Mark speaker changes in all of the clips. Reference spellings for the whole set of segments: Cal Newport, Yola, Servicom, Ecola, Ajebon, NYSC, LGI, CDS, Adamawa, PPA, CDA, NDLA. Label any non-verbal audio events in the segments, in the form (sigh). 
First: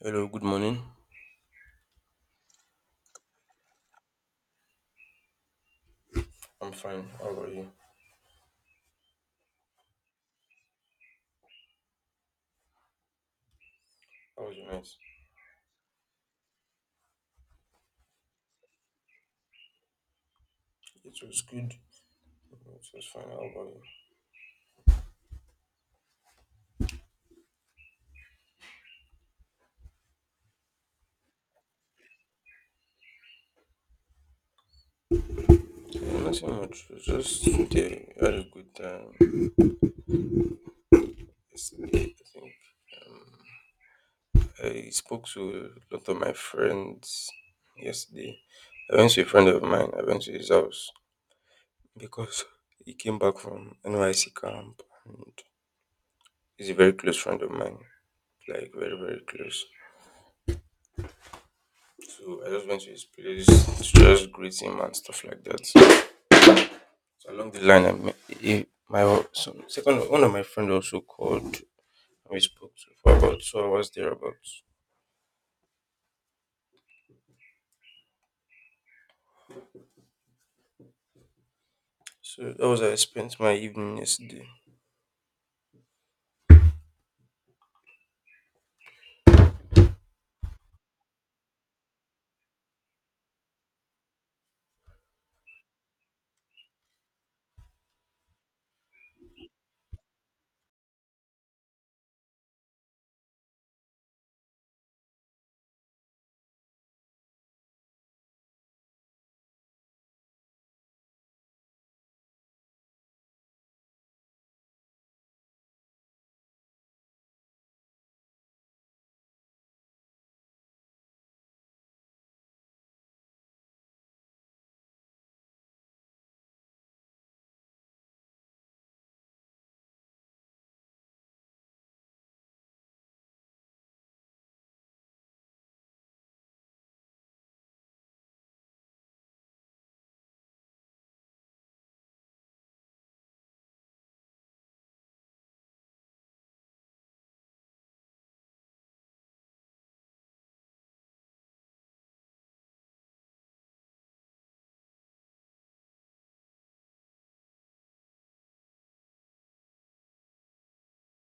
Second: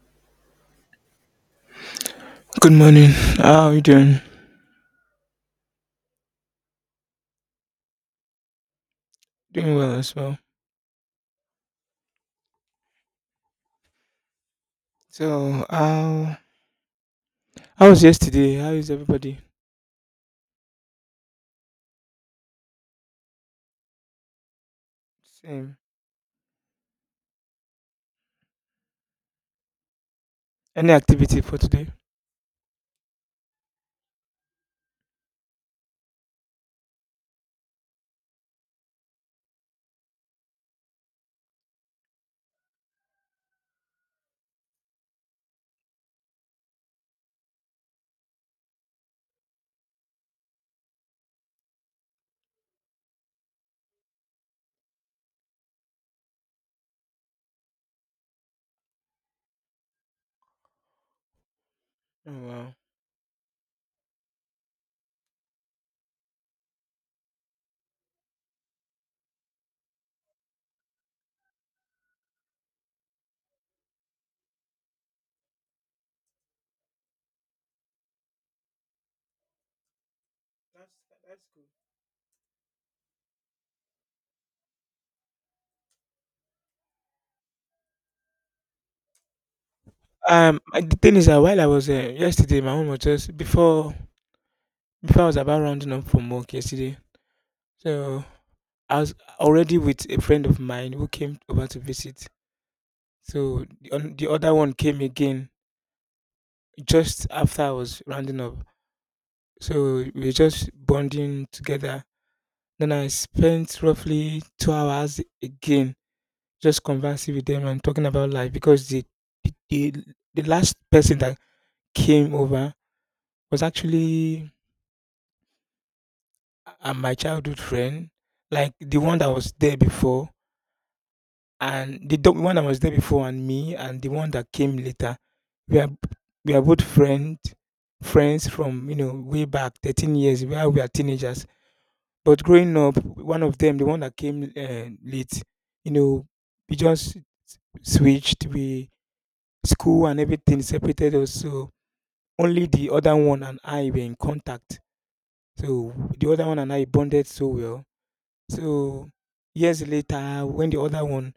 Speaker 1: Hello, good morning.
Speaker 2: Good morning. How are you doing?
Speaker 1: I'm fine. How about you?
Speaker 2: Doing well as well.
Speaker 1: How was your night?
Speaker 2: So, how was yesterday? How is everybody?
Speaker 1: It was good. It was fine. How about
Speaker 2: Same. Any activity for today?
Speaker 1: you? Yeah, nothing much. It was just today. I had a good time. Yesterday, I think um, I spoke to a lot of my friends yesterday. I went to a friend of mine. I went to his house because he came back from NYC camp and he's a very close friend of mine. Like very very close.
Speaker 2: Oh,
Speaker 1: So I just
Speaker 2: wow.
Speaker 1: went to his place to just greet him and stuff like that. So along the line, I met, eh, my some, second one of my friend also called. And we spoke to for about 2 hours thereabouts. So that was how I spent my evening yesterday.
Speaker 2: The thing is that while I was yesterday, my mom was just before I was about rounding up from work yesterday. So I was already with a friend of mine who came over to visit. So the other one came again just after I was rounding up. So we were just bonding together. Then I spent roughly 2 hours again just conversing with them and talking about life because the the last person that came over was actually my childhood friend, like the one that was there before and one that was there before and me and the one that came later. We are we are both friends from you know way back 13 years where we are teenagers. But growing up, one of them, the one that came late, you know, we just switched. We, school and everything separated us. So only the other one and I were in contact. So the other one and I bonded so well. So years later, when the other one,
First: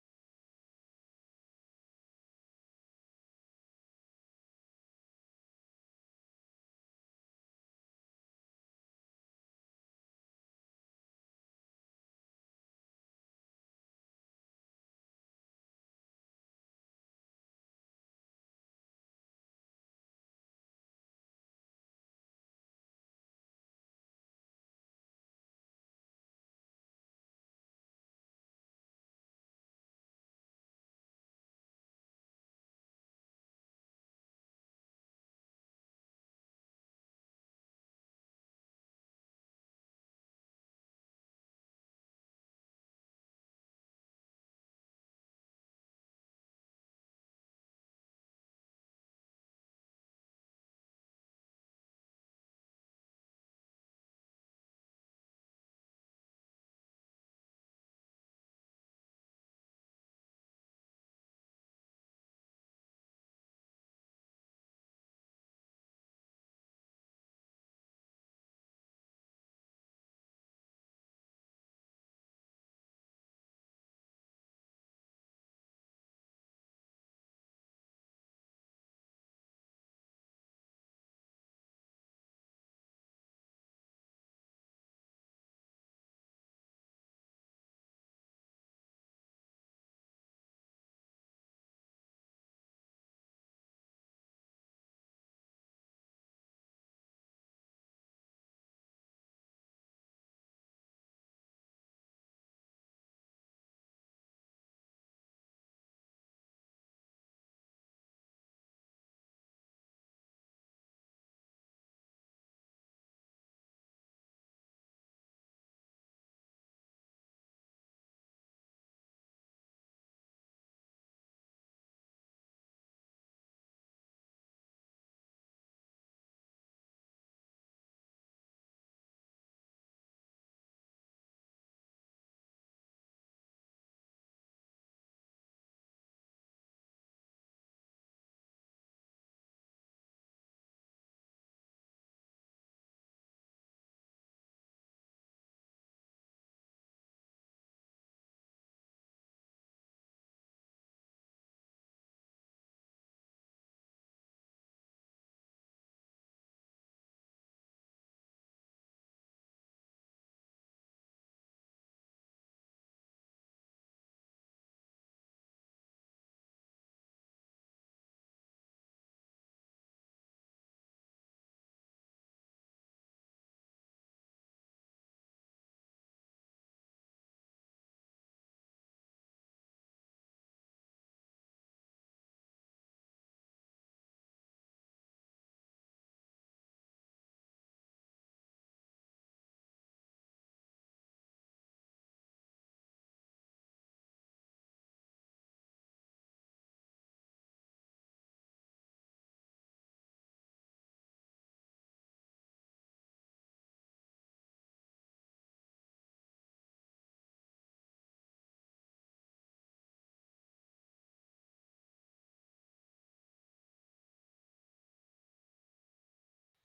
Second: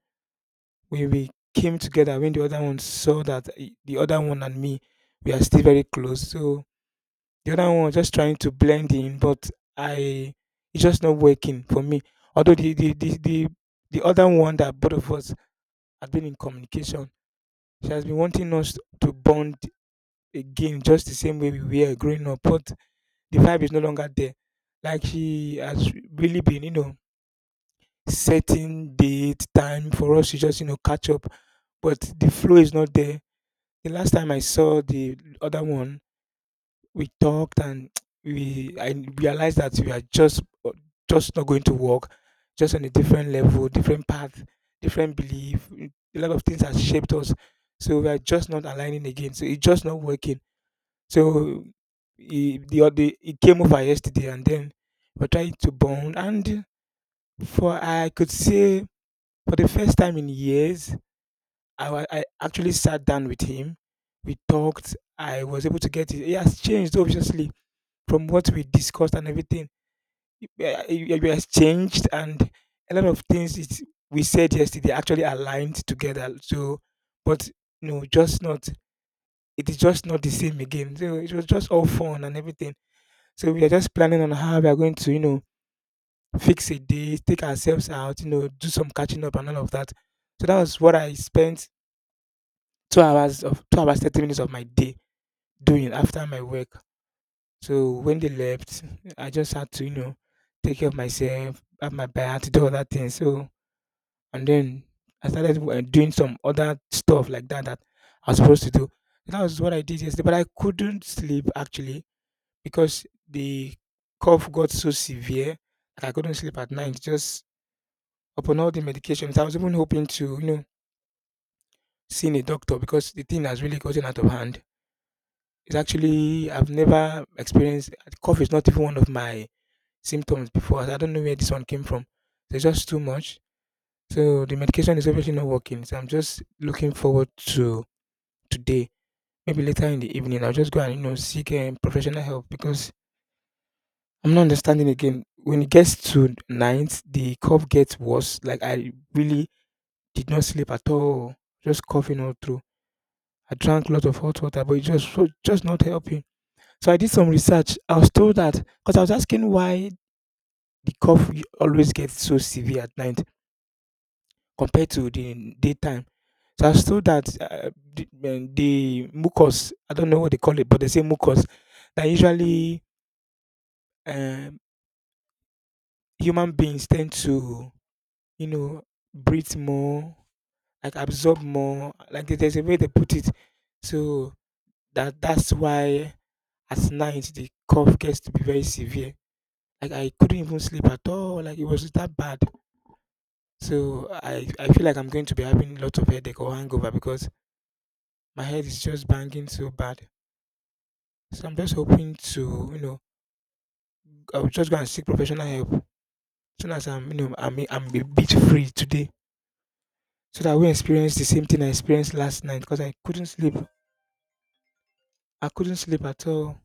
Speaker 2: when we came together, when the other one saw that the other one and me, we are still very close. So the other one was just trying to blend in, but I, it's just not working for me. Although the other one that both of us had been in communication, she has been wanting us to bond again just the same way we were growing up, but the vibe is no longer there. Like she has really been, you know, setting date, time for us to just, you know, catch up. But the flow is not there. The last time I saw the other one, we talked and (tsk) we I realized that we are just not going to work, just on a different level, different path, different belief. A lot of things has shaped us. So we are just not aligning again. So it's just not working. So he came over yesterday and then we're trying to bond. And for I could say, for the first time in years, I actually sat down with him. We talked. I was able to get it. He has changed obviously from what we discussed and everything. He, has changed and a lot of things it, we said yesterday actually aligned together. So, but no, just not. It is just not the same again. So it was just all fun and everything. So we are just planning on how we are going to, you know, fix a day, take ourselves out, you know, do some catching up and all of that. So that was what I spent 2 hours 30 minutes of my day doing after my work. So when they left, I just had to, you know, take care of myself, have my bath, do other things. So and then I started doing some other stuff like that that I was supposed to do. So that was what I did yesterday, but I couldn't sleep actually because the cough got so severe that I couldn't sleep at night. Just upon all the medications, I was even hoping to, you know, seeing a doctor because the thing has really gotten out of hand. It's actually, I've never experienced, cough is not even one of my symptoms before. I don't know where this one came from. So it's just too much. So the medication is obviously not working. So I'm just looking forward to today. Maybe later in the evening, I'll just go and you know seek professional help because I'm not understanding again. When it gets to night, the cough gets worse. Like I really did not sleep at all. Just coughing all through. I drank a lot of hot water, but it just so just not helping. So I did some research. I was told that, because I was asking why always gets so severe at night compared to the daytime. So I was told that the mucus, I don't know what they call it, but they say mucus, that usually um, human beings tend to, you know, breathe more, like absorb more. Like there's a way they put it. So that's why at night the cough gets to be very severe. Like I couldn't even sleep at all. Like it was that bad. So I feel like I'm going to be having lots of headache or hangover because my head is just banging so bad. So I'm just hoping to, you know, I'll just go and seek professional help as soon as I'm you know I'm a bit free today so that I won't experience the same thing I experienced last night because I couldn't sleep. I couldn't sleep at all.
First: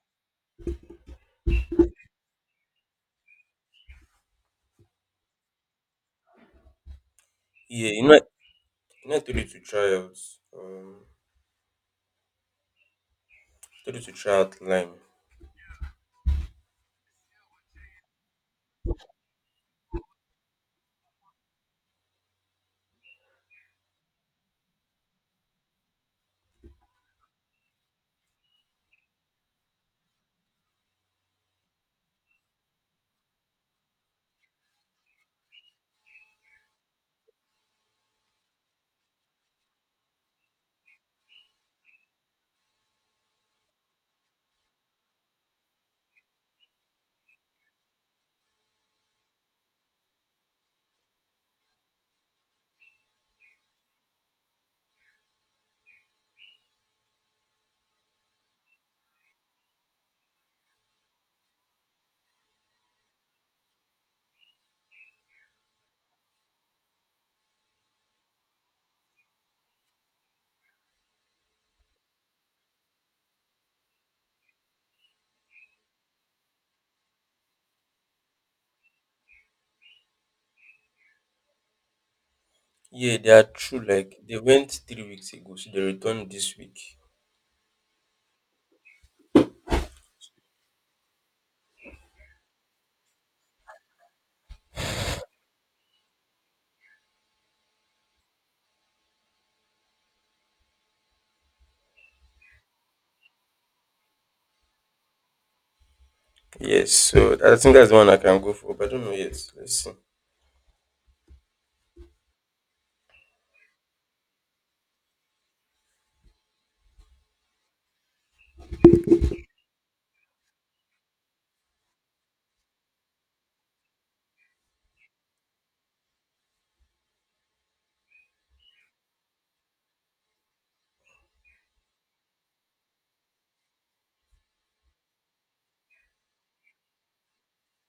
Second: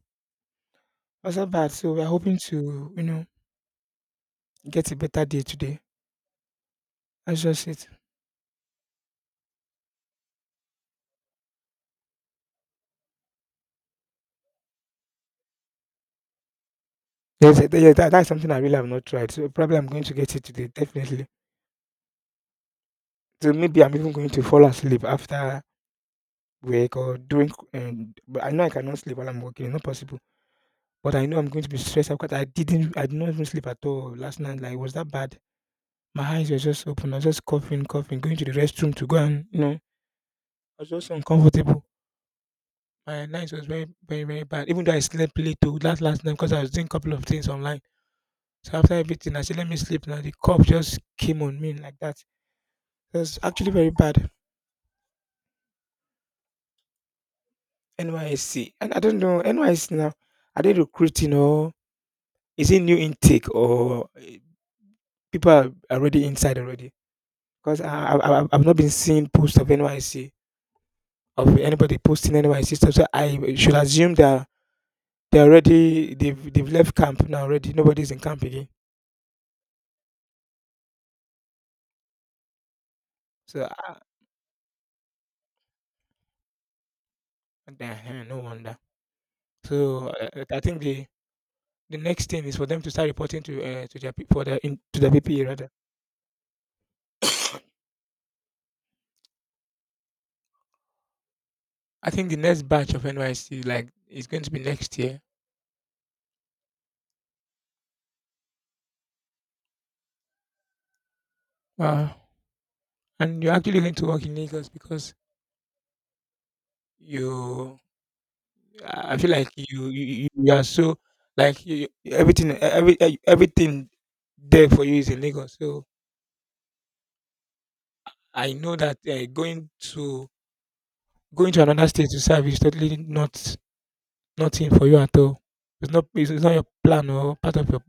Speaker 2: I was so bad, so we are hoping to, you know, get a better day today. That's just it.
Speaker 1: Yeah, you know I told you to try out. Um, I told you to try out Lime.
Speaker 2: Yes, yes, that's something I really have not tried. So probably I'm going to get it today, definitely. So maybe I'm even going to fall asleep after work or during. But I know I cannot sleep while I'm working. It's not possible. But I know I'm going to be stressed out because I didn't. I did not even sleep at all last night. Like it was that bad. My eyes were just open. I was just coughing, coughing, going to the restroom to go and you know. I was just uncomfortable. My night was very, very, very bad. Even though I slept late to last night because I was doing a couple of things online. So after everything, I said, let me sleep now. The cough just came on me like that. It was actually very bad. NYSC. And I don't know, NYSC now, are they recruiting or is it new intake or people are already inside already? Because I've not been seeing posts of NYC, of anybody posting NYC stuff. So I should assume that they've left camp now already. Nobody's in camp again.
Speaker 1: Yeah, they are
Speaker 2: So,
Speaker 1: true. Like they went 3 weeks ago, so they returned this week.
Speaker 2: uh, no wonder. So, I think the next thing is for them to start reporting to their pe- for their in, to their PPA rather. I think the next batch of NYC like is going to be next year.
Speaker 1: Yes, so I think that's the one I can go for, but I don't know yet. Let's see.
Speaker 2: Wow. And you're actually going to work in Lagos because you, I feel like you are so like you- everything e- every e- everything there for you is in Lagos. So I know that going to another state to serve is totally not nothing for you at all. It's not your plan or part of your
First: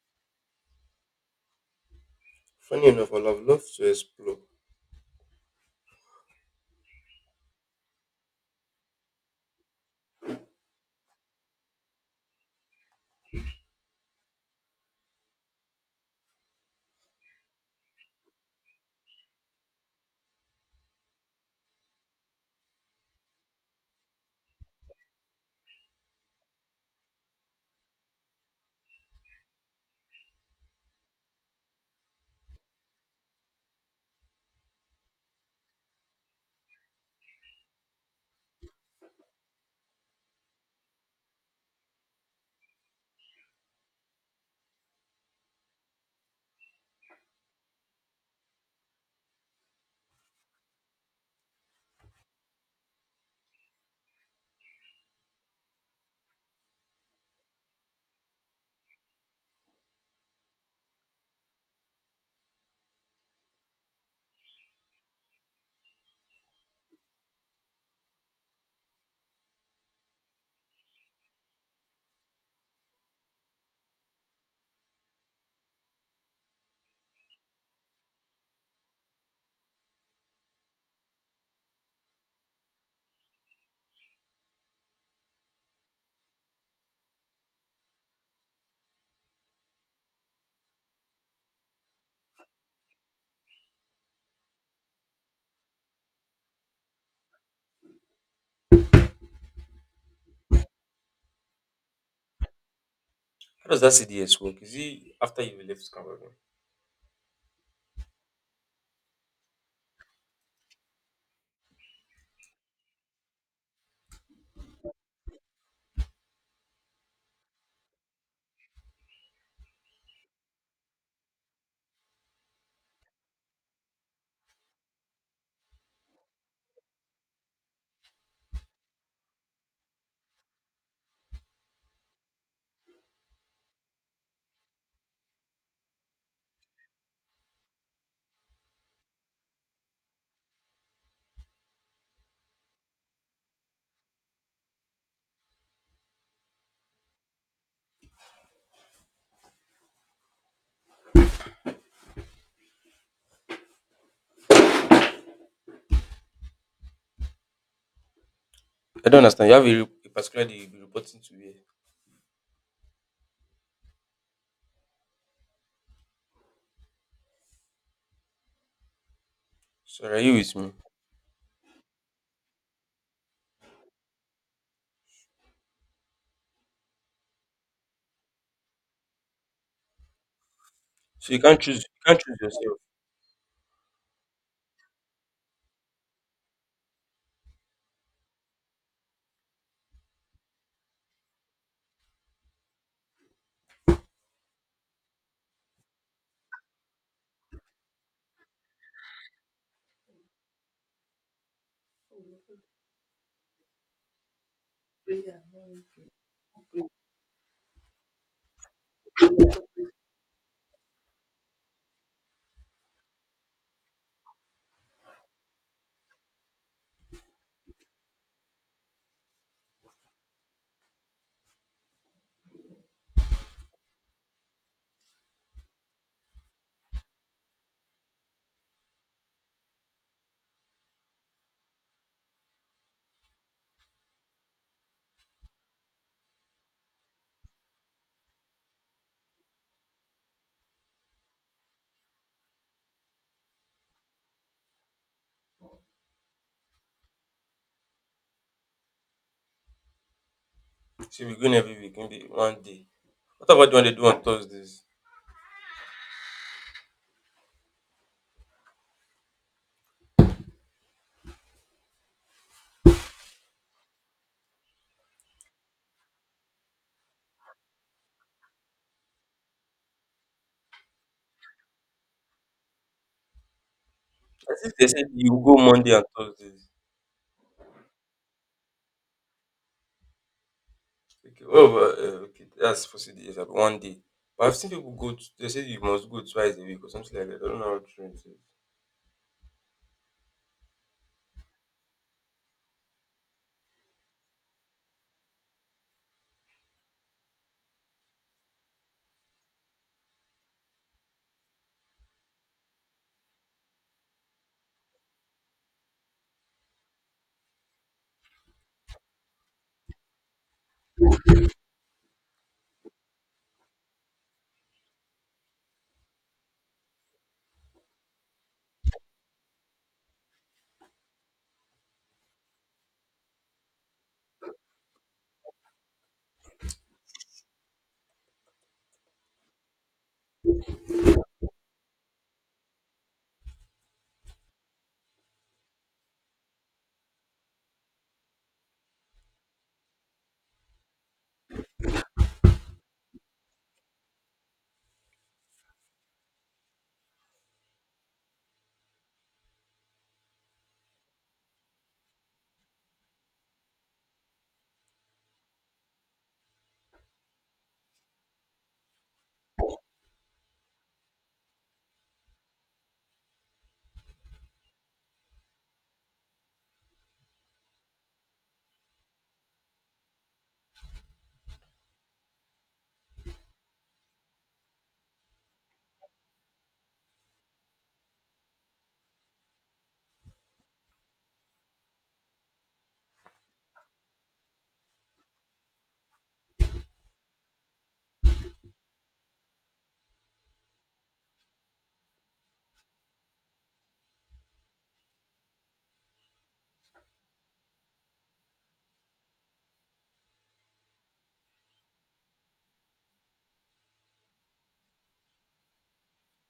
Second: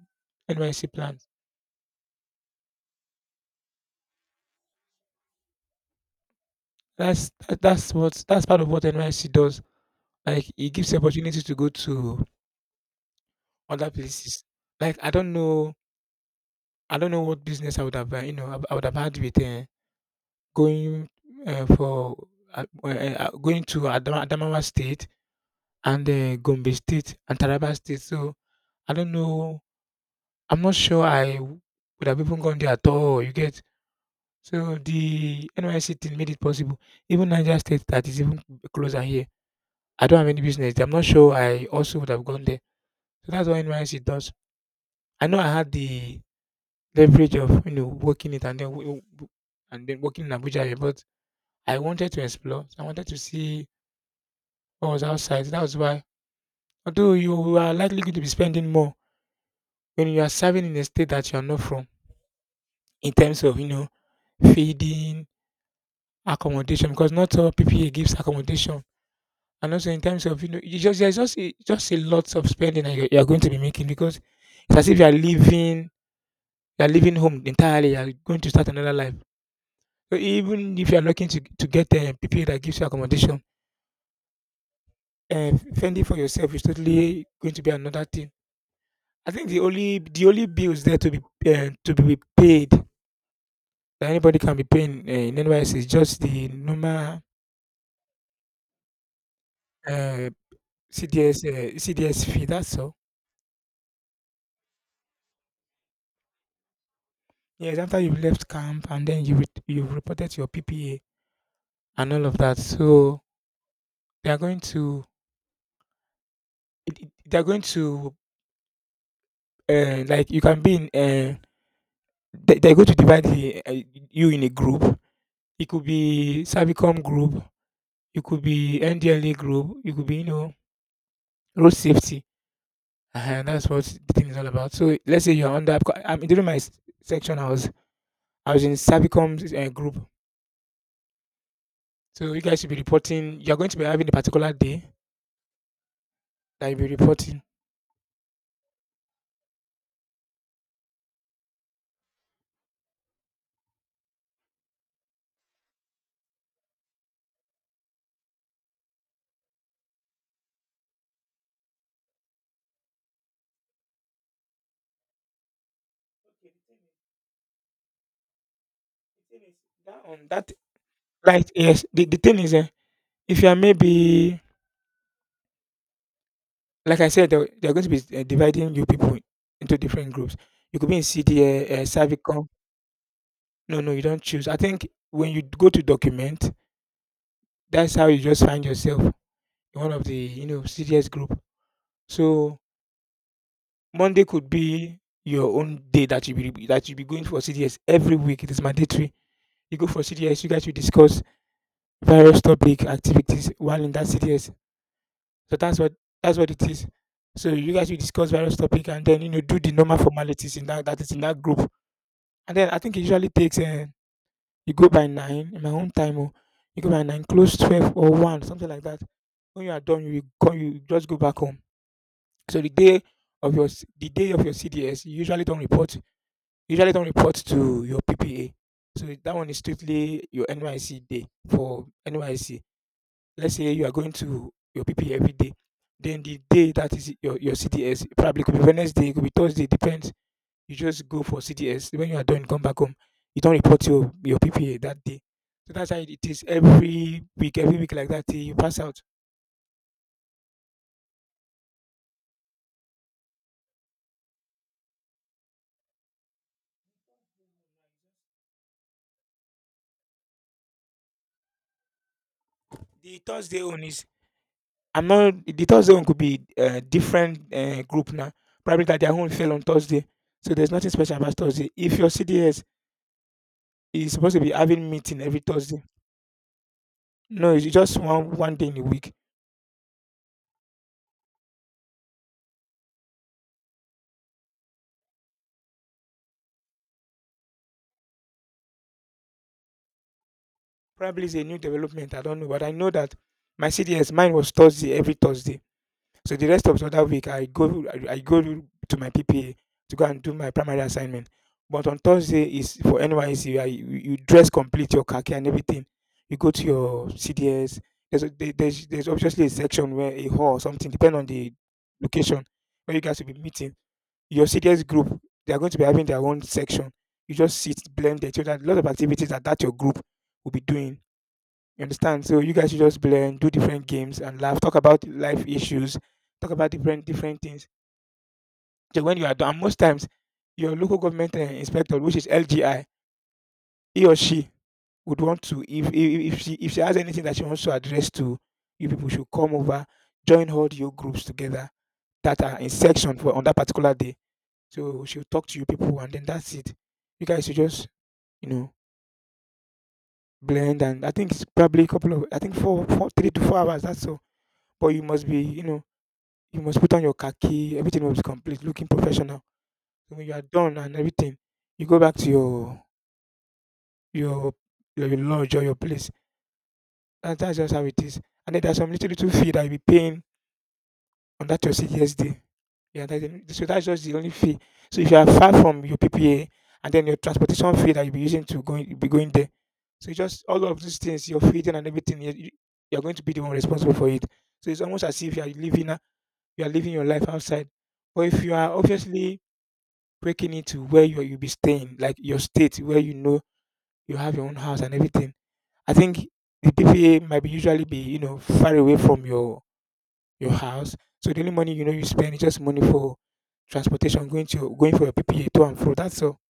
Speaker 2: NYC plan.
Speaker 1: Funny enough, I'll have loved to explore.
Speaker 2: That's part of what NYSC does. Like it gives you opportunity to go to other places. Like I don't know what business I would have, you know, I would have had with going uh, for going to Adamawa State and Gombe State and Taraba State. So I don't know. I'm not sure I w- would have even gone there at all. You get, so the NYSC thing made it possible. Even Niger State that is even closer here, I don't have any business there. I'm not sure I also would have gone there. So that's what NYSC does. I know I had the leverage of you know working it and then working in Abuja, here, but I wanted to explore. I wanted to see what was outside. That was why. Although you are likely going to be spending more when you are serving in a state that you are not from, in terms of you know feeding, accommodation, because not all PPA gives accommodation, and also in terms of you know you just there's just just a lot of spending that you are going to be making because it's as if you are living, you are leaving home entirely. You are going to start another life. So even if you are looking to get people that gives you accommodation, fending for yourself is totally going to be another thing. I think the only bills there to be paid that anybody can be paying in NYS is just the normal uh, CDS uh, CDS fee. That's all.
Speaker 1: How does that CDS work? Is it after you left Cameroon?
Speaker 2: Yes, after you've left camp and then you've reported your PPA and all of that, so they are going to, they are going to, like you can be in. They're going to divide you in a group. It could be Servicom group, it could be NDLA group, it could be, you know, road safety. Uh-huh. And that's what the thing is all about. So let's say you're under, because I'm during my s- section, I was in Servicom's group. So you guys should be reporting. You're going to be having a particular day that you'll be reporting.
Speaker 1: I don't understand. You have a particular day you'll be reporting to here.
Speaker 2: That
Speaker 1: So
Speaker 2: on
Speaker 1: are you
Speaker 2: that,
Speaker 1: with me?
Speaker 2: like yes, the thing is, if you are maybe, like I said, they're going to be dividing you people into different groups. You could be in
Speaker 1: So you can't choose
Speaker 2: CDA,
Speaker 1: you can't choose
Speaker 2: Servicom.
Speaker 1: yourself.
Speaker 2: No, no, you don't choose. I think when you go to document, that's how you just find yourself in one of the you know CDS group. So Monday could be your own day that you be going for CDS every week. It is mandatory. You go for CDS. You guys will discuss various topic activities while in that CDS. So that's what it is. So you guys will discuss various topic and then you know do the normal formalities in that that is in that group. And then I think it usually takes you go by 9:00 in my own time, oh, you go by 9:00, close 12 or 1, something like that. When you are done, you will come, you just go back home. So the day of your CDS, you usually don't report. You usually don't report to your PPA. So that one is strictly your NYC day, for NYC. Let's say you are going to your PPA every day. Then the day that is your CDS probably could be Wednesday, it could be Thursday, depends. You just go for CDS. When you are done, come back home. You don't report your PPA that day. So that's how it is every week like that, till you pass out.
Speaker 1: So we're going every week, maybe one day. What about the one they do on Thursdays?
Speaker 2: The Thursday own is, I'm not, the Thursday own could be a different group now. Probably that their own fell on Thursday. So there's nothing special about Thursday. If your CDS is supposed to be
Speaker 1: As if they
Speaker 2: having
Speaker 1: said
Speaker 2: meeting every
Speaker 1: you go
Speaker 2: Thursday,
Speaker 1: Monday and Thursdays.
Speaker 2: no, it's just one day in a week.
Speaker 1: Okay, oh, well, but, okay, that's for days, one day. But I've seen people go to, they say you must go twice a week or something like that. I don't know how true it is.
Speaker 2: Probably it's a new development. I don't know. But I know that my CDS, mine was Thursday, every Thursday. So the rest of the other week, I go I go to my PPA to go and do my primary assignment. But on Thursday is for NYSC. You dress complete your khaki and everything. You go to your CDS. There's obviously a section where a hall or something depend on the location where you guys will be meeting. Your CDS group, they are going to be having their own section. You just sit blended so that a lot of activities that your group will be doing, you understand? So you guys should just blend, do different games and laugh, talk about life issues, talk about different different things. So when you are done, and most times your local government inspector, which is LGI, he or she would want to, if she has anything that she wants to address to you people, should come over, join all your groups together that are in section for on that particular day. So she'll talk to you people and then that's it. You guys should just, you know, blend, and I think it's probably a couple of, I think four three to 4 hours, that's all. But you must be, you know, you must put on your khaki, everything must be complete, looking professional. So when you are done and everything, you go back to your your lodge or your place. That's just how it is. And then there's some little little fee that you be paying on that your CDS day. Yeah, that's the- so that's just the only fee. So if you are far from your PPA, and then your transportation fee that you'll be using to going you'll be going there. So it's just all of these things, your feeding and everything, you're going to be the one responsible for it. So it's almost as if you are living your life outside. But if you are obviously breaking it to where you'll be staying, like your state where you know you have your own house and everything. I think the PPA might be usually be, you know, far away from your house. So the only money you know you spend is just money for transportation, going to going for your PPA to and fro. That's all.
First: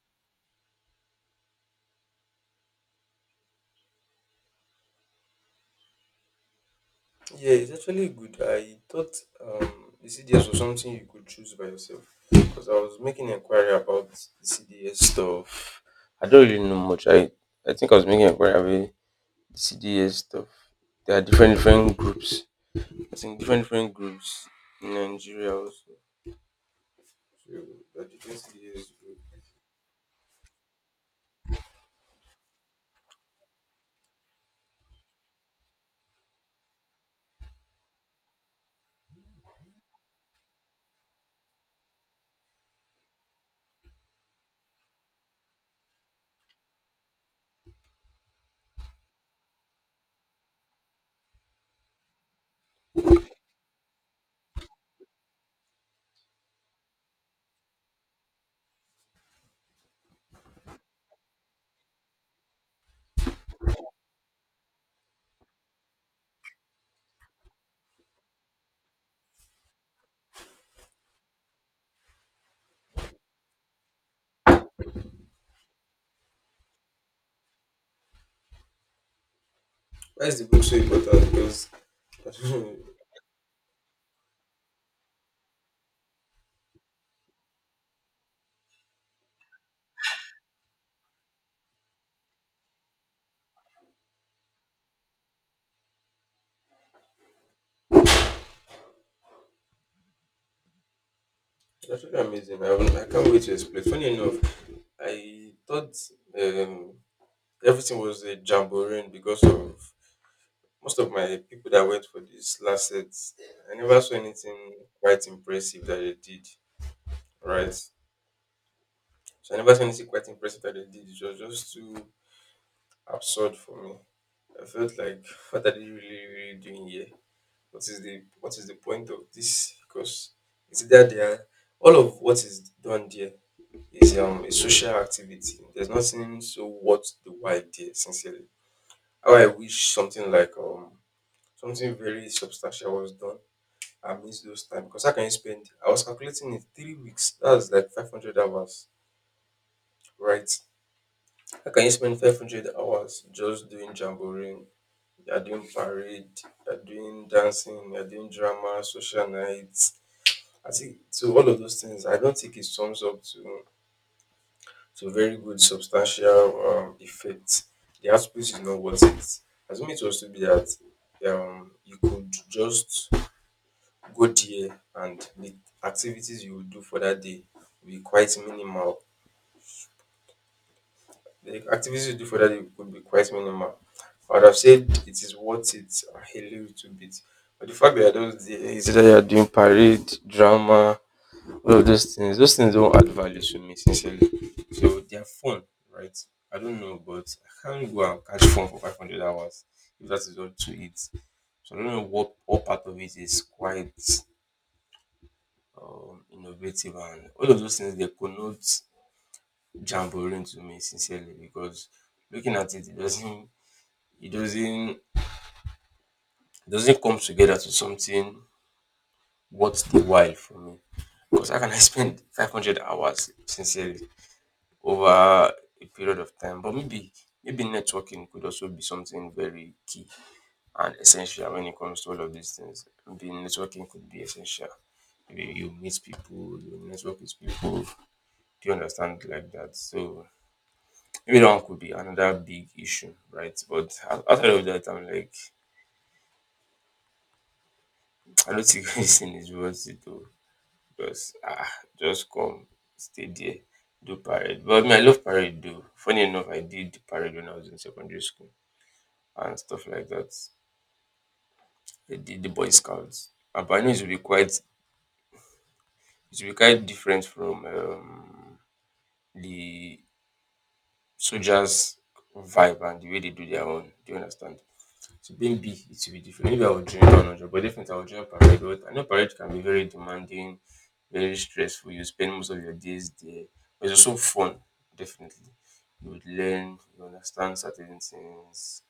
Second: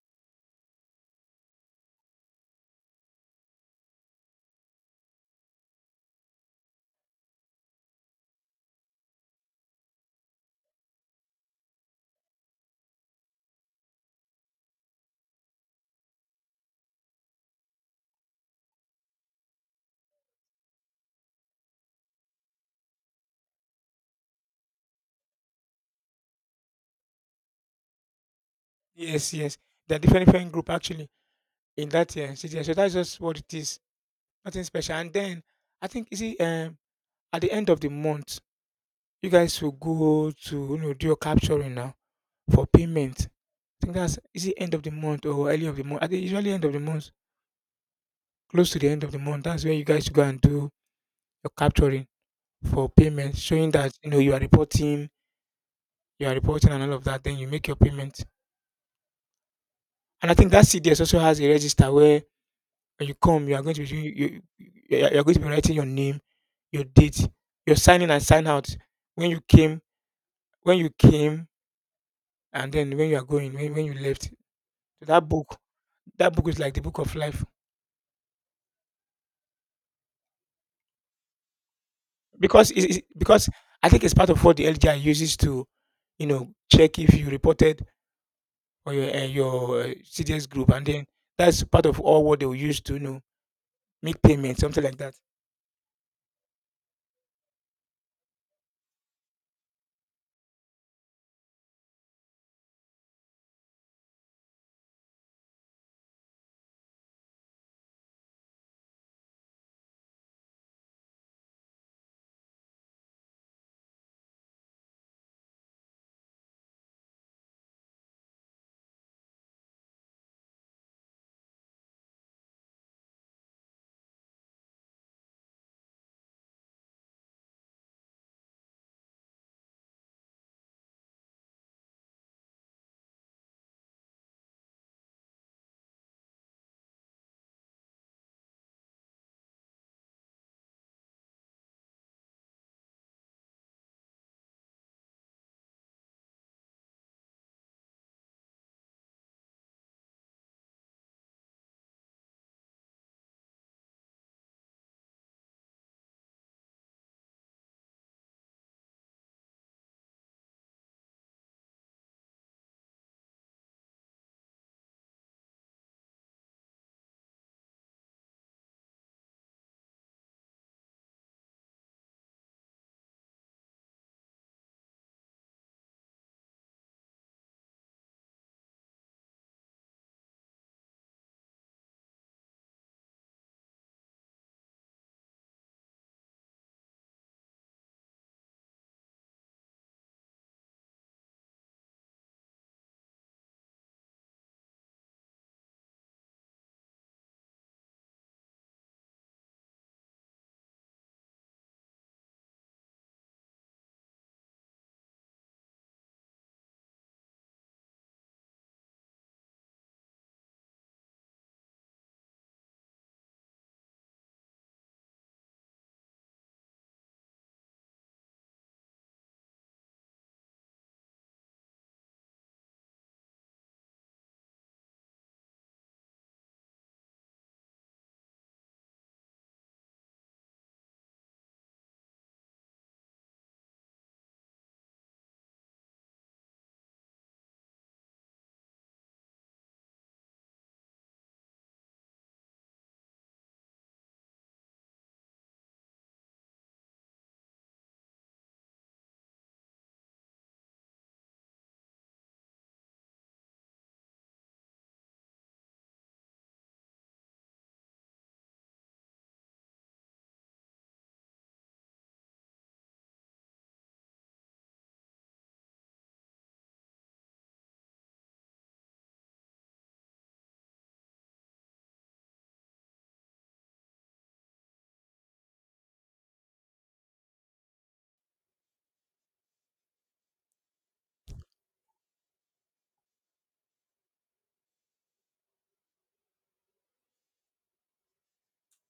Speaker 1: Yeah, it's actually good. I thought um, the CDS was something you could choose by yourself because I was making inquiry about the CDS stuff. I don't really know much. I think I was making inquiry about the CDS stuff. There are different different groups. I think different different groups in Nigeria also. So there are different CDS groups.
Speaker 2: Yes, yes, they are different different group actually in that city. So that's just what it is. Nothing special. And then I think you see at the end of the month, you guys will go to you know do your capturing now for payment. I think that's is it end of the month or early of the month? I think usually end of the month, close to the end of the month. That's where you guys go and do your capturing for payment, showing that you know you are reporting and all of that. Then you make your payment. And I think that CDS also has a register where when you come, you are going to be doing, you are going to be writing your name, your date, your sign in and sign out, when you came, when you came, and then when you are going, when you left. So that book, that book is like the book of life
Speaker 1: Why is the book so important? Because (laughs) it's
Speaker 2: because because I think it's part of what the LGI uses to, you know, check if you reported or your CDS group, and then that's part of all what they will use to you know make payments, something like that.
Speaker 1: actually amazing. I can't wait to explain. Funny enough, I thought. Um, Everything was a jamboree because of most of my people that went for this last set. I never saw anything quite impressive that they did, right? So I never saw anything quite impressive that they did. It was just too absurd for me. I felt like, what are they really, really doing here? What is the point of this? Because it's either they are all of what is done there is a social activity. There's nothing so worth the while there, sincerely. How I wish something like something very substantial was done. I missed those time because how can you spend? I was calculating it 3 weeks. That was like 500 hours, right? How can you spend 500 hours just doing jamboree? You're doing parade. You're doing dancing. You're doing drama, social nights. I think so. All of those things. I don't think it sums up to very good substantial effect. The output is not worth it. Assuming it was to be that you could just go there and the activities you will do for that day will be quite minimal. The activities you do for that day will be quite minimal. I would have said it is worth it a little bit. But the fact that you're just there, is that you're doing parade, drama, all of those things don't add value to me, sincerely. So they're fun, right? I don't know, but I can't go and catch fun for 500 hours if that is all to it. So I don't know what part of it is quite innovative and all of those things they connote jamboree to me sincerely because looking at it, it doesn't come together to something worth the while for me. Because how can I (laughs) spend 500 hours sincerely over a period of time? But maybe networking could also be something very key and essential when it comes to all of these things. Maybe networking could be essential. Maybe you meet people, you network with people. Do you understand like that? So maybe that one could be another big issue, right? But outside of that, I'm like, (tsk) I don't think (laughs) anything is worth it though. Because ah, just come, stay there, do parade. But I mean, I love parade though. Funny enough, I did parade when I was in secondary school and stuff like that. I did the Boy Scouts. Ah, but I know it will be quite different from the soldiers' vibe and the way they do their own. Do you understand? To being big, it will be different. Maybe I will join 100, but definitely I will join parade. But I know parade can be very demanding, very stressful. You spend most of your days there. But it's also fun, definitely. You would learn, you understand certain things,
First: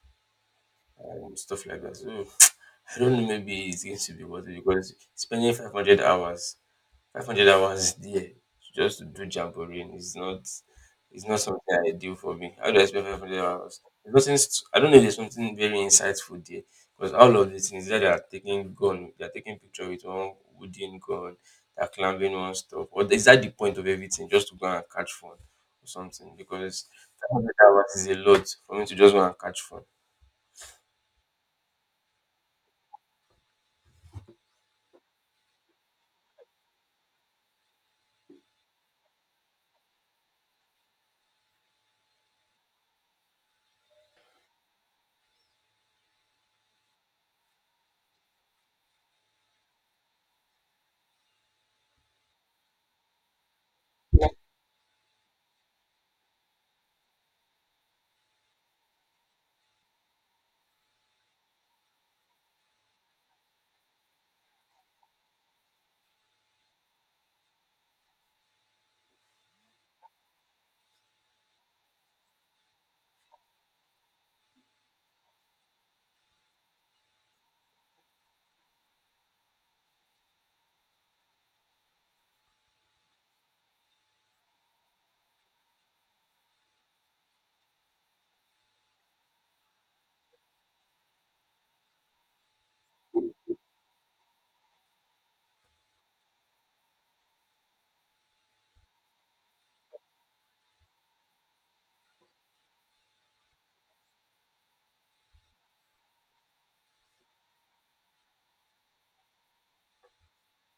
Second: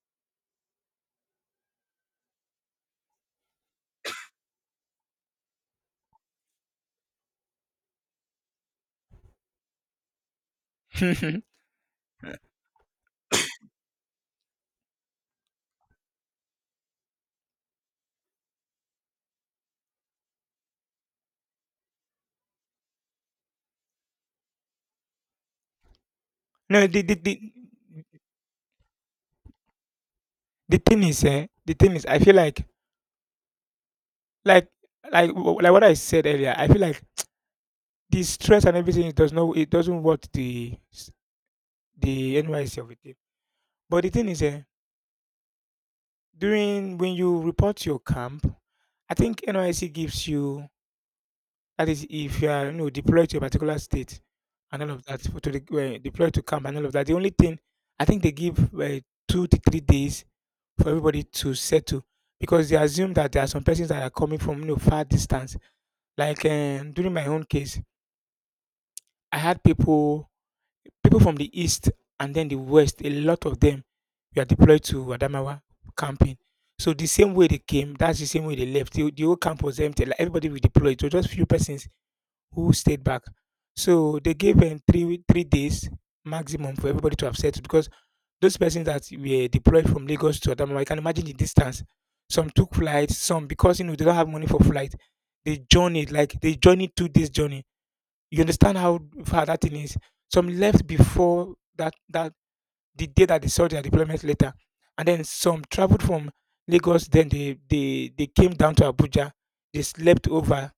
Speaker 1: and stuff like that. So (tsk) I don't know, maybe it's going to be worth it because spending 500 hours Five hundred hours there just to do jamboreeing is not it's not
Speaker 2: (laughs)
Speaker 1: something I do for me. How do I spend 500 hours? There's nothing. I don't know if there's something very insightful there, because all of the things that they are taking gun, they are taking picture with one wooden gun, they are climbing one stuff. What is that the point of everything? Just to go and catch fun or something?
Speaker 2: No,
Speaker 1: Because
Speaker 2: the, the
Speaker 1: five
Speaker 2: the
Speaker 1: hundred hours is a lot for me to just go and catch fun.
Speaker 2: the thing is, eh, the thing is, I feel like, like like wh- like what I said earlier. I feel like the stress and everything, it doesn't work the s- the NYC of it. But the thing is, eh, during when you report your camp, I think NYC gives you, that is if you are you know deployed to a particular state and all of that, for to the, deployed to camp and all of that. The only thing I think they give 2 to 3 days for everybody to settle because they assume that there are some persons that are coming from you know far distance. Like during my own case, I had people, people from the east and then the west, a lot of them were deployed to Adamawa camping. So the same way they came, that's the same way they left. The whole camp was empty. Like everybody was deployed. So just few persons who stayed back. So they gave them three days maximum for everybody to have settled because those persons that were deployed from Lagos to Adamawa, you can imagine the distance. Some took flights, some because you know they don't have money for flight, they journeyed, 2 days journey. You understand how far that thing is? Some left before that that the day that they saw their deployment later, and then some traveled from Lagos. Then they came down to Abuja. They slept over.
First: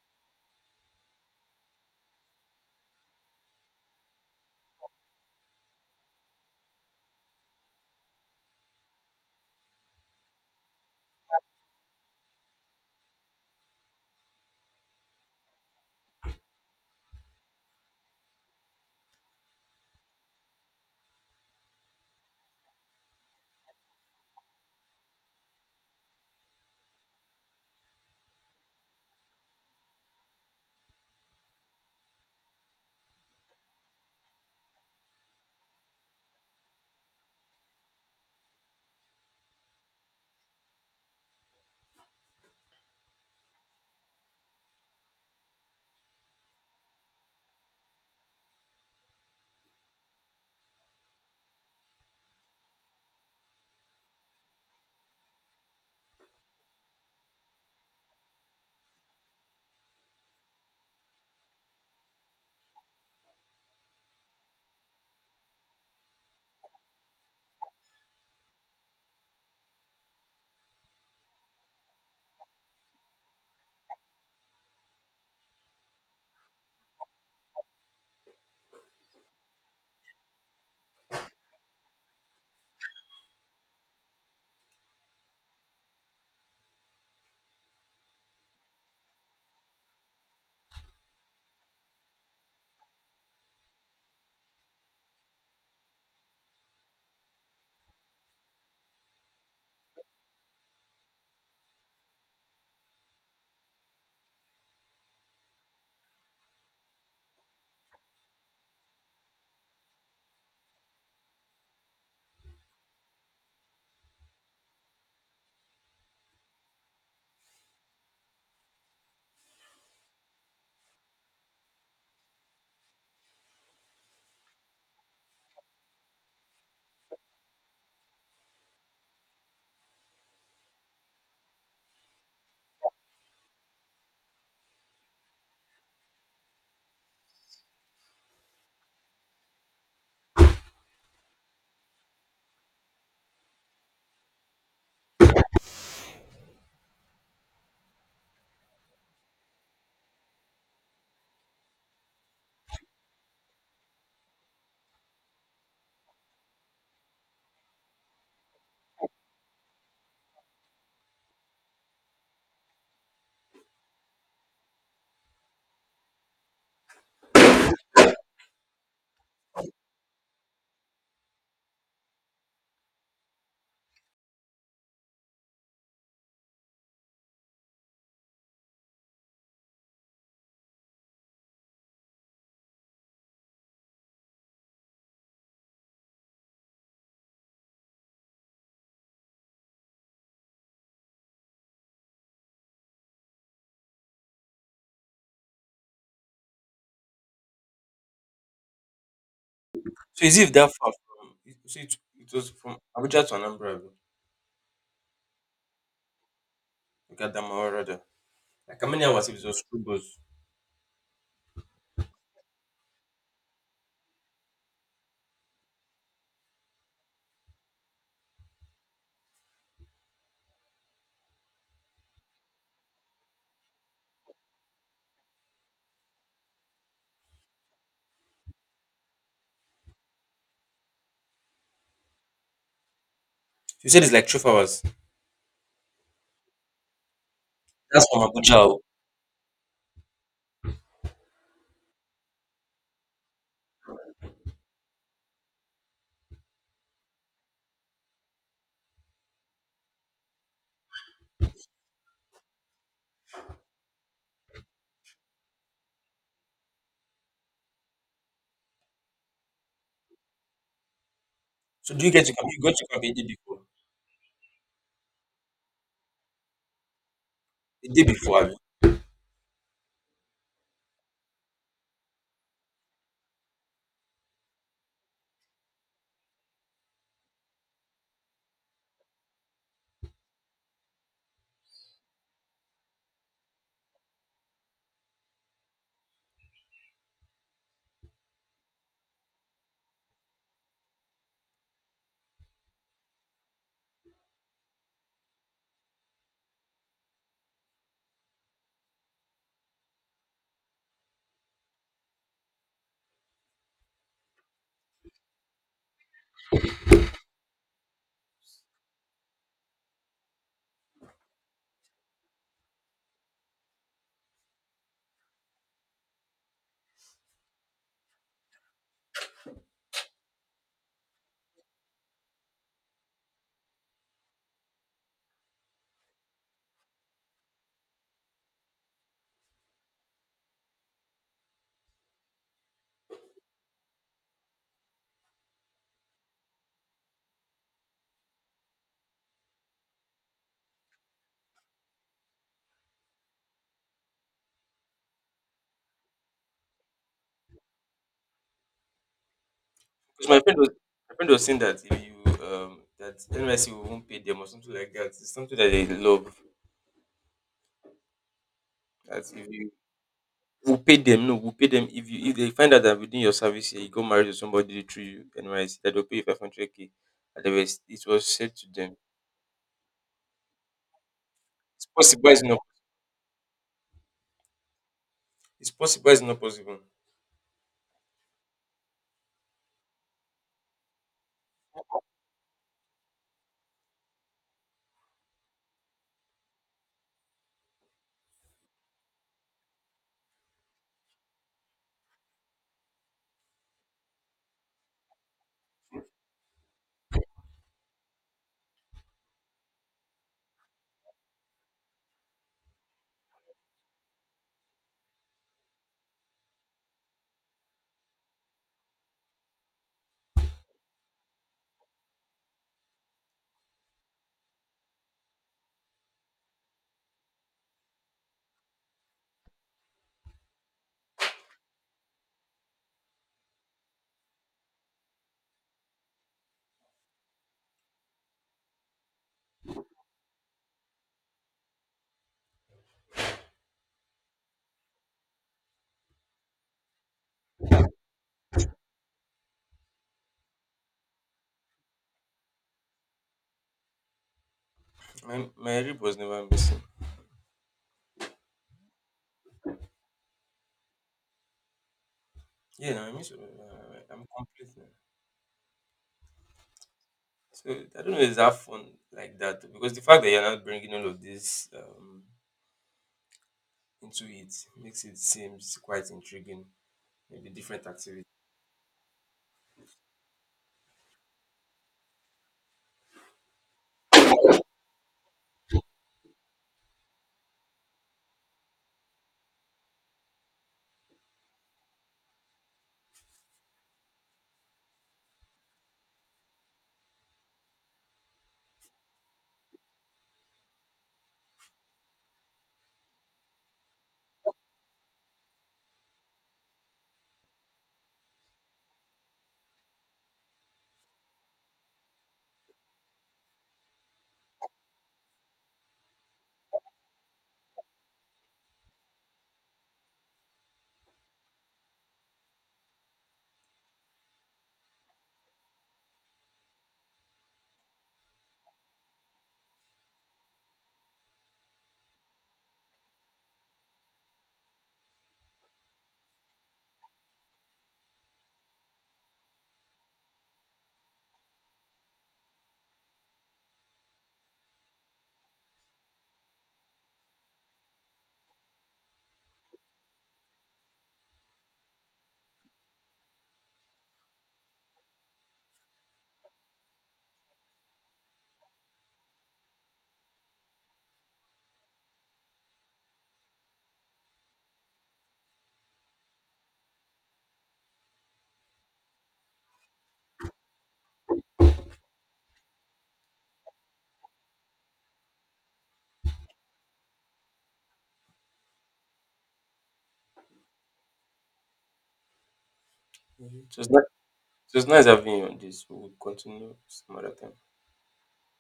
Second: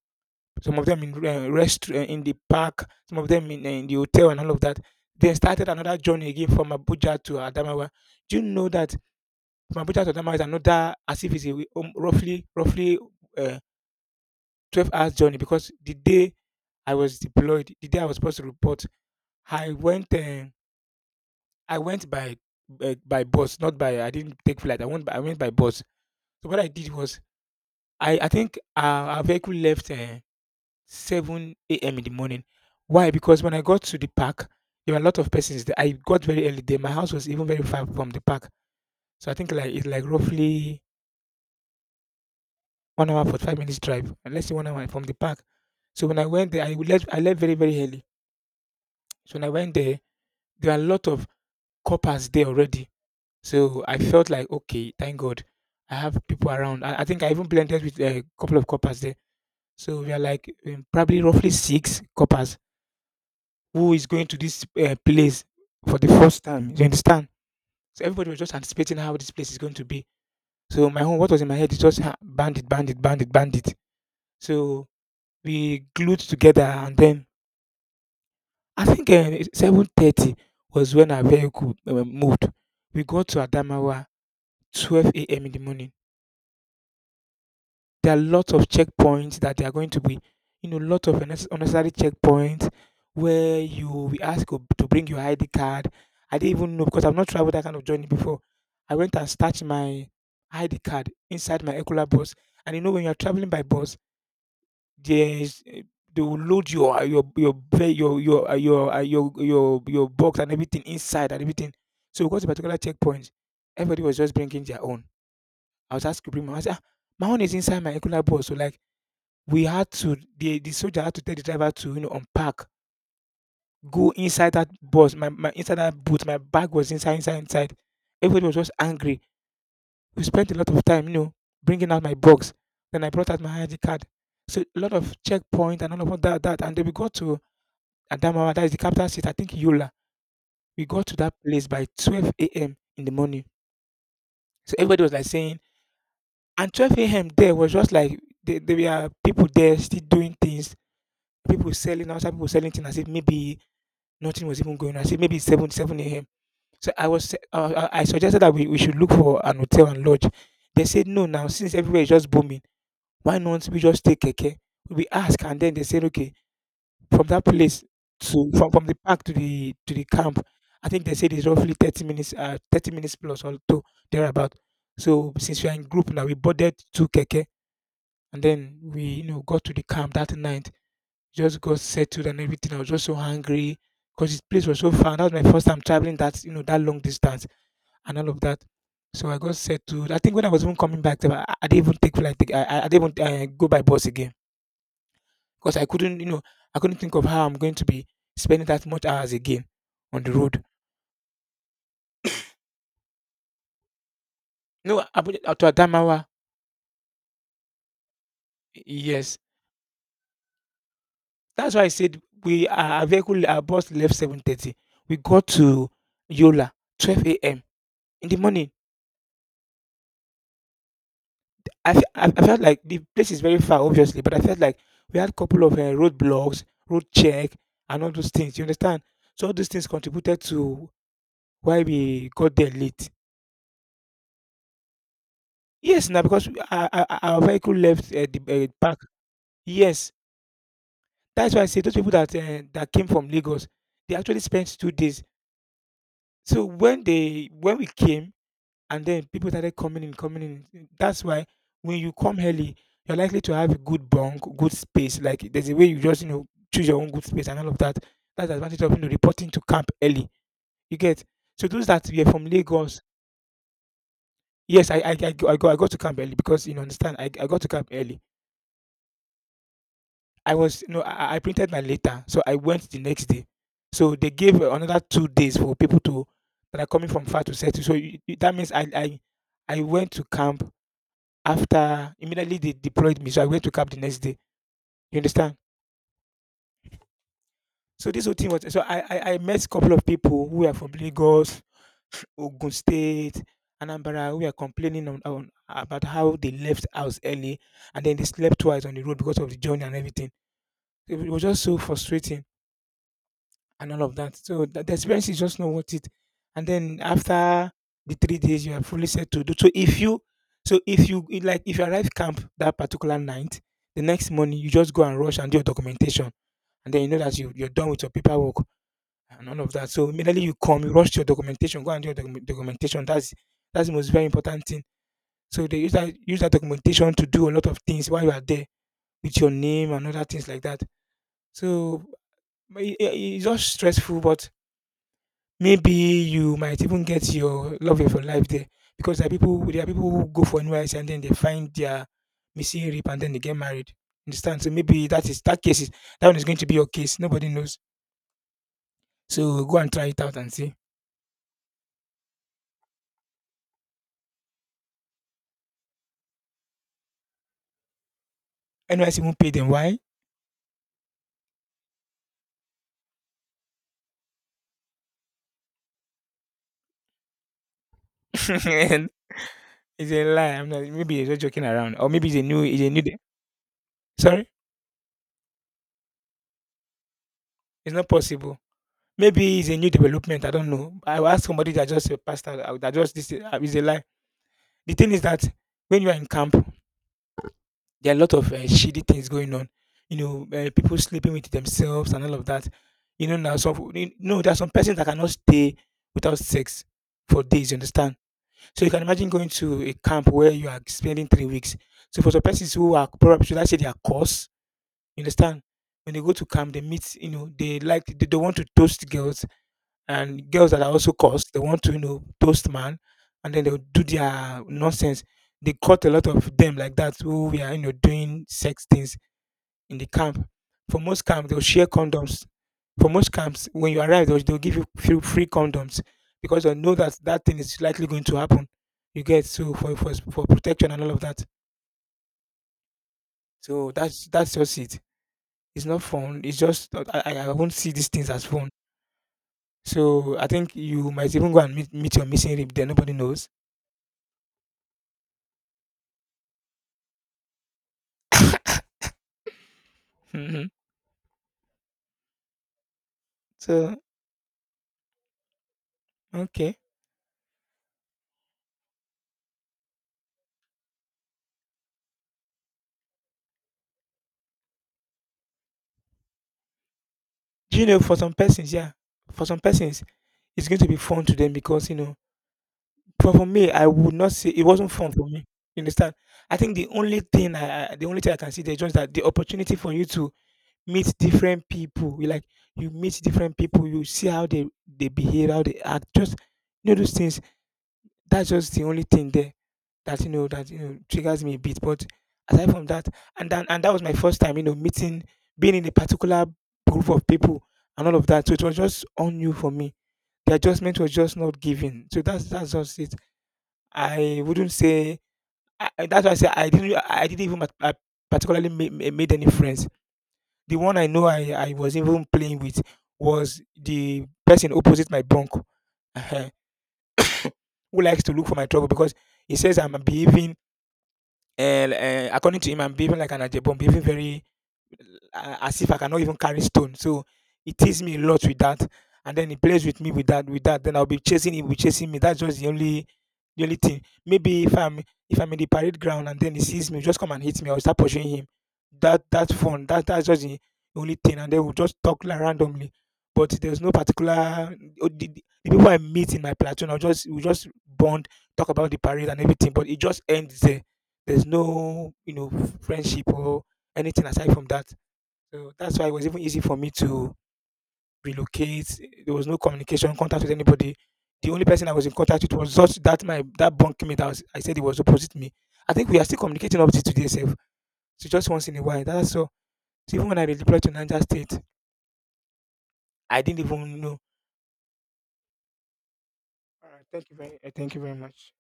Speaker 2: Some of them in rest in the park. Some of them in the hotel and all of that. Then started another journey again from Abuja to Adamawa. Do you know that from Abuja to Adamawa is another, as if it's a, way- roughly roughly uh, 12 hours journey? Because the day I was deployed, the day I was supposed to report, I went, eh, I went by b by bus, not by I didn't take flight. I went by bus. So what I did was I think our vehicle left, eh, 7:00 AM in the morning. Why? Because when I got to the park, there were a lot of persons there. I got very early there. My house was even very far from the park. So I think like it's like roughly 1 hour 45 minutes drive, and let's say 1 hour from the park. So when I went there, I left very, very early. So when I went there, there were a lot of coppers there already. So I felt like, okay, thank God, I have people around. I think I even blended with a couple of coppers there. So we are like probably roughly six coppers who is going to this place for the first time. You understand? So everybody was just anticipating how this place is going to be. So my own, what was in my head is just "Ah, bandit, bandit, bandit, bandit." So we glued together, and then I think 7:30 was when our vehicle moved. We got to Adamawa 12 a.m. in the morning. There are lots of checkpoints that they are going to be, you know, lots of unnecessary checkpoints where you will be asked to bring your ID card. I didn't even know because I've not traveled that kind of journey before. I went and stashed my ID card inside my Ecola bus. And you know, when you're traveling by bus, there's they will load your ve- your box and everything inside and everything. So we got to particular checkpoint. Everybody was just bringing their own. I was asked to bring my own. I said, "Ah, my own is inside my Ecola bus." So like we had to the soldier had to tell the driver to, you know, unpack, go inside that bus, my bag was inside, inside. Everybody was just angry. We spent a lot of time, you know, bringing out my box. Then I brought out my ID card. So a lot of checkpoint and all of and then we got to Adamawa, that is the capital city, I think Yola. We got to that place by 12 a.m. in the morning. So everybody was like saying, and 12 a.m. there was just like there were people there still doing things, people selling outside, people selling things as if maybe nothing was even going on. I said maybe it's 7, 7 a.m. So I was, se- I suggested that we should look for an hotel and lodge. They said no. Now since everywhere is just booming, why not we just take keke? We ask and then they said okay. From that place to from the park to the camp, I think they said it's roughly 30 minutes, 30 minutes plus or two thereabout. So since we are in group now, we boarded two keke and then we, you know, got to the camp that night. Just got settled and everything. I was just so hungry because this place was so far. And that was my first time traveling that, you know, that long distance and all of that. So I got settled. I think when I was even coming back, I didn't even take flight. I didn't even go by bus again because I couldn't, you know, I couldn't think of how I'm going to be spending that much hours again on
Speaker 1: So
Speaker 2: the
Speaker 1: is it
Speaker 2: road.
Speaker 1: that far from? So it was from Abuja to Anambra,
Speaker 2: No, Abuja to Adamawa.
Speaker 1: Gadamawa rather. Like how many hours it
Speaker 2: Yes,
Speaker 1: was just through bus?
Speaker 2: that's why I said we our vehicle, our bus left 7:30. We got to Yola 12 a.m. in the morning. I, fe- I felt like the place is very far, obviously, but I felt like we had a couple of roadblocks, road check, and all those things. You understand? So all those things contributed to why we got there late.
Speaker 1: She said it's like 12 hours.
Speaker 2: Yes, now because our vehicle left
Speaker 1: That's from
Speaker 2: the
Speaker 1: Abuja. Oh.
Speaker 2: park. Yes, that's why I say those people that that came from Lagos, they actually spent 2 days. So when they when we came, and then people started coming in, coming in. That's why when you come early, you're likely to have a good bunk, good space. Like there's a way you just, you know, choose your own good space and all of that. That's the advantage of, you know, reporting to camp early. You get so those
Speaker 1: So do
Speaker 2: that
Speaker 1: you get
Speaker 2: were
Speaker 1: to
Speaker 2: from
Speaker 1: come? You got to come
Speaker 2: Lagos.
Speaker 1: the day before.
Speaker 2: Yes, I got to camp early because, you know, understand I got to camp
Speaker 1: The day
Speaker 2: early.
Speaker 1: before, abi?
Speaker 2: I was, you know, I printed my letter, so I went the next day. So they gave another 2 days for people to that are coming from far to settle. So that means I went to camp after immediately they deployed me, so I went to camp the next day. You understand? So this whole thing was so I met a couple of people who are from Lagos, (sniffs) Ogun State, Anambra, who are complaining on about how they left house early and then they slept twice on the road because of the journey and everything. It was just so frustrating and all of that. So the experience is just not worth it. And then after the 3 days, you are fully settled. So if you it like, if you arrive camp that particular night, the next morning you just go and rush and do your documentation, and then you know that you're done with your paperwork and all of that. So immediately you come, you rush to your documentation, go and do your documentation. That's the most very important thing. So they use that documentation to do a lot of things while you are there with your name and other things like that. So but it's just stressful, but maybe you might even get your love of your life there because there are people who go for NYS and then they find their missing rib and then they get married. Understand? So maybe that is that case is that one is going to be your case. Nobody knows. So go and try it
Speaker 1: Because
Speaker 2: out
Speaker 1: my
Speaker 2: and
Speaker 1: friend was
Speaker 2: see.
Speaker 1: my friend was saying that if you that NYC won't pay them or something like that. It's something that they love.
Speaker 2: NYS
Speaker 1: That
Speaker 2: won't pay
Speaker 1: if
Speaker 2: them.
Speaker 1: you
Speaker 2: Why?
Speaker 1: will pay them, no, will pay them if you if they find out that within your service year you go married to somebody through NYC that they'll pay you 500K. And they were, it was
Speaker 2: (laughs)
Speaker 1: said to them.
Speaker 2: It's a lie. I'm not. Maybe he's just joking
Speaker 1: It's
Speaker 2: around, or maybe
Speaker 1: possible.
Speaker 2: it's a
Speaker 1: It's not.
Speaker 2: new. It's a new. De- sorry,
Speaker 1: It's possible. It's not possible.
Speaker 2: it's not possible. Maybe it's a new development. I don't know. I will ask somebody that just passed out. That just this. It's a lie. The thing is that when you are in camp, there are a lot of shitty things going on. You know, people sleeping with themselves and all of that. You know, now some you know there are some persons that cannot stay without sex for days. You understand? So you can imagine going to a camp where you are spending 3 weeks. So for some persons who are probably, should I say, they are coarse, you understand? When they go to camp, they meet, you know, they don't want to toast girls, and girls that are also cursed, they want to, you know, toast man, and then they'll do their nonsense. They caught a lot of them like that who we are, you know, doing sex things in the camp. For most camps, they'll share condoms. For most camps, when you arrive, they'll give you few free condoms because they know that that thing is likely going to happen. You get so for protection and all of that. So that's just it. It's not fun. It's just that I won't see these things as fun. So I think you might even go and meet your missing rib there. Nobody knows.
Speaker 1: My rib was never missing.
Speaker 2: Hmm.
Speaker 1: Yeah, no, I miss.
Speaker 2: So
Speaker 1: I'm complete.
Speaker 2: okay,
Speaker 1: So I don't know if it's that fun like that because the fact that you're not bringing all of this into it makes it seems quite intriguing. Maybe
Speaker 2: do you
Speaker 1: different
Speaker 2: know for
Speaker 1: activity.
Speaker 2: some persons, yeah, for some persons, it's going to be fun to them because, you know, for me, I would not say it wasn't fun for me. You understand? I think the only thing I can see there is just that the opportunity for you to meet different people. You like you meet different people, you see how they behave, how they act, just, you know, those things. That's just the only thing there that, you know, triggers me a bit. But aside from that, and then and that was my first time, you know, meeting, being in a particular group of people and all of that. So it was just on you for me. The adjustment was just not given. So that's just it. I wouldn't say I- that's why I say I didn't even mat- I particularly made any friends. The one I know I was even playing with was the person opposite my bunk, uh, (laughs) who likes to look for my trouble because he says I'm behaving. And according to him, I'm behaving like an Ajebon, behaving very as if I cannot even carry stone. So it teases me a lot with that, and then he plays with me with that. Then I'll be chasing him, be chasing me. That's just the only thing. Maybe if I'm in the parade ground and then he sees me, just come and hit me. I'll start pursuing him. That's fun. That's just the only thing. And then we'll just talk like randomly. But there's no particular, oh, the people I meet in my platoon. I'll just we just bond, talk about the parade and everything. But it just ends there. There's no, you know, friendship or anything aside from that. So that's why it was even easy for me to relocate. There was no communication, contact with anybody. The only person I was in contact with was just that my, that bunkmate I said he was opposite me. I think we are still communicating up to today, self. So just once in a while. That's all. So even when I redeployed to Niger State, I didn't
Speaker 1: Mhm. So
Speaker 2: even know.
Speaker 1: it's nice having you on this. We'll continue
Speaker 2: All right,
Speaker 1: some other time.
Speaker 2: thank you very much.